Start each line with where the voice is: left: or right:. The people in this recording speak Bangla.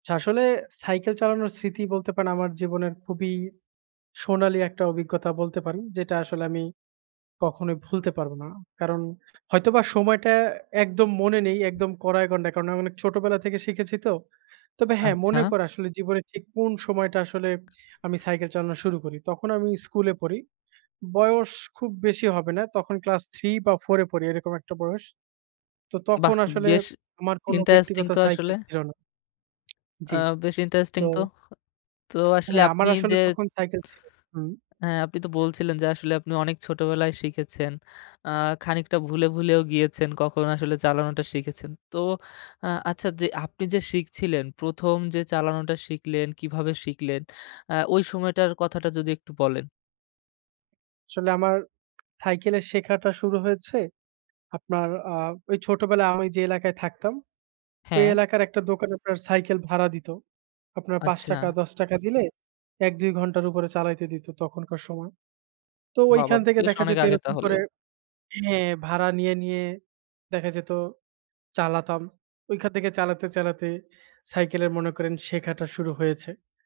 right: আচ্ছা, আসলে সাইকেল চালানোর স্মৃতি বলতে পারেন আমার জীবনের খুবই সোনালি একটা অভিজ্ঞতা বলতে পারি, যেটা আসলে আমি কখনোই ভুলতে পারবো না। কারণ হয়তোবা সময়টা একদম মনে নেই একদম কড়ায় গণ্ডায় কারণ আমি অনেক ছোটোবেলা থেকে শিখেছি তো। তবে হ্যা মনে
left: আচ্ছা।
right: পড়ে আসলে জীবনে ঠিক কোন সময়টা আসলে আমি সাইকেল চালানো শুরু করি। তখন আমি স্কুলে পড়ি বয়স খুব বেশি হবে না তখন ক্লাস ৩ বা ৪ এ পড়ি এরকম একটা বয়স। তো তখন
left: বাহ!
right: আসলে
left: বেশ
right: আমার কোনো
left: ইন্টারেস্টিং
right: ব্যক্তিগত
left: তো আসলে।
right: সাইকেল ছিল না।
left: আ
right: জি,
left: বেশ ইন্টারেস্টিং
right: তো।
left: তো। তো আসলে
right: হ্যা, আমার
left: আপনি
right: আসলে
left: যে
right: তখন সাইকেল ছিল হুম।
left: হ্যা, আপনি তো বলছিলেন যে আসলে আপনি অনেক ছোটবেলায় শিখেছেন। আ খানিকটা ভুলে, ভুলেও, গিয়েছেন কখনো আসলে চালানোটা শিখেছেন। তো আ আচ্ছা যে, আপনি যে শিখছিলেন ১ম যে চালানোটা শিখলেন কিভাবে শিখলেন? আ ওই সময়টার কথাটা যদি একটু বলেন।
right: আসলে আমার সাইকেলের শেখাটা শুরু হয়েছে। আপনার আ ওই ছোটবেলায় আমি যে এলাকায় থাকতাম। ওই
left: হ্যা।
right: এলাকার একটা দোকানে আপনার সাইকেল ভাড়া দিত। আপনার পাচ
left: আচ্ছা।
right: টাকা ৳১০ দিলে ১-২ ঘন্টার উপরে চালাইতে দিত তখনকার সময়। তো
left: বা, বা,
right: ওইখান থেকে
left: বেশ
right: দেখা
left: অনেক
right: যেত
left: আগে
right: এরকম
left: তাহলে?
right: করে, হ্যা ভাড়া নিয়ে, নিয়ে, দেখা যেত চালাতাম, ঐখান থেকে চালাতে, চালাতে, সাইকেলের মনে করেন শেখাটা শুরু হয়েছে।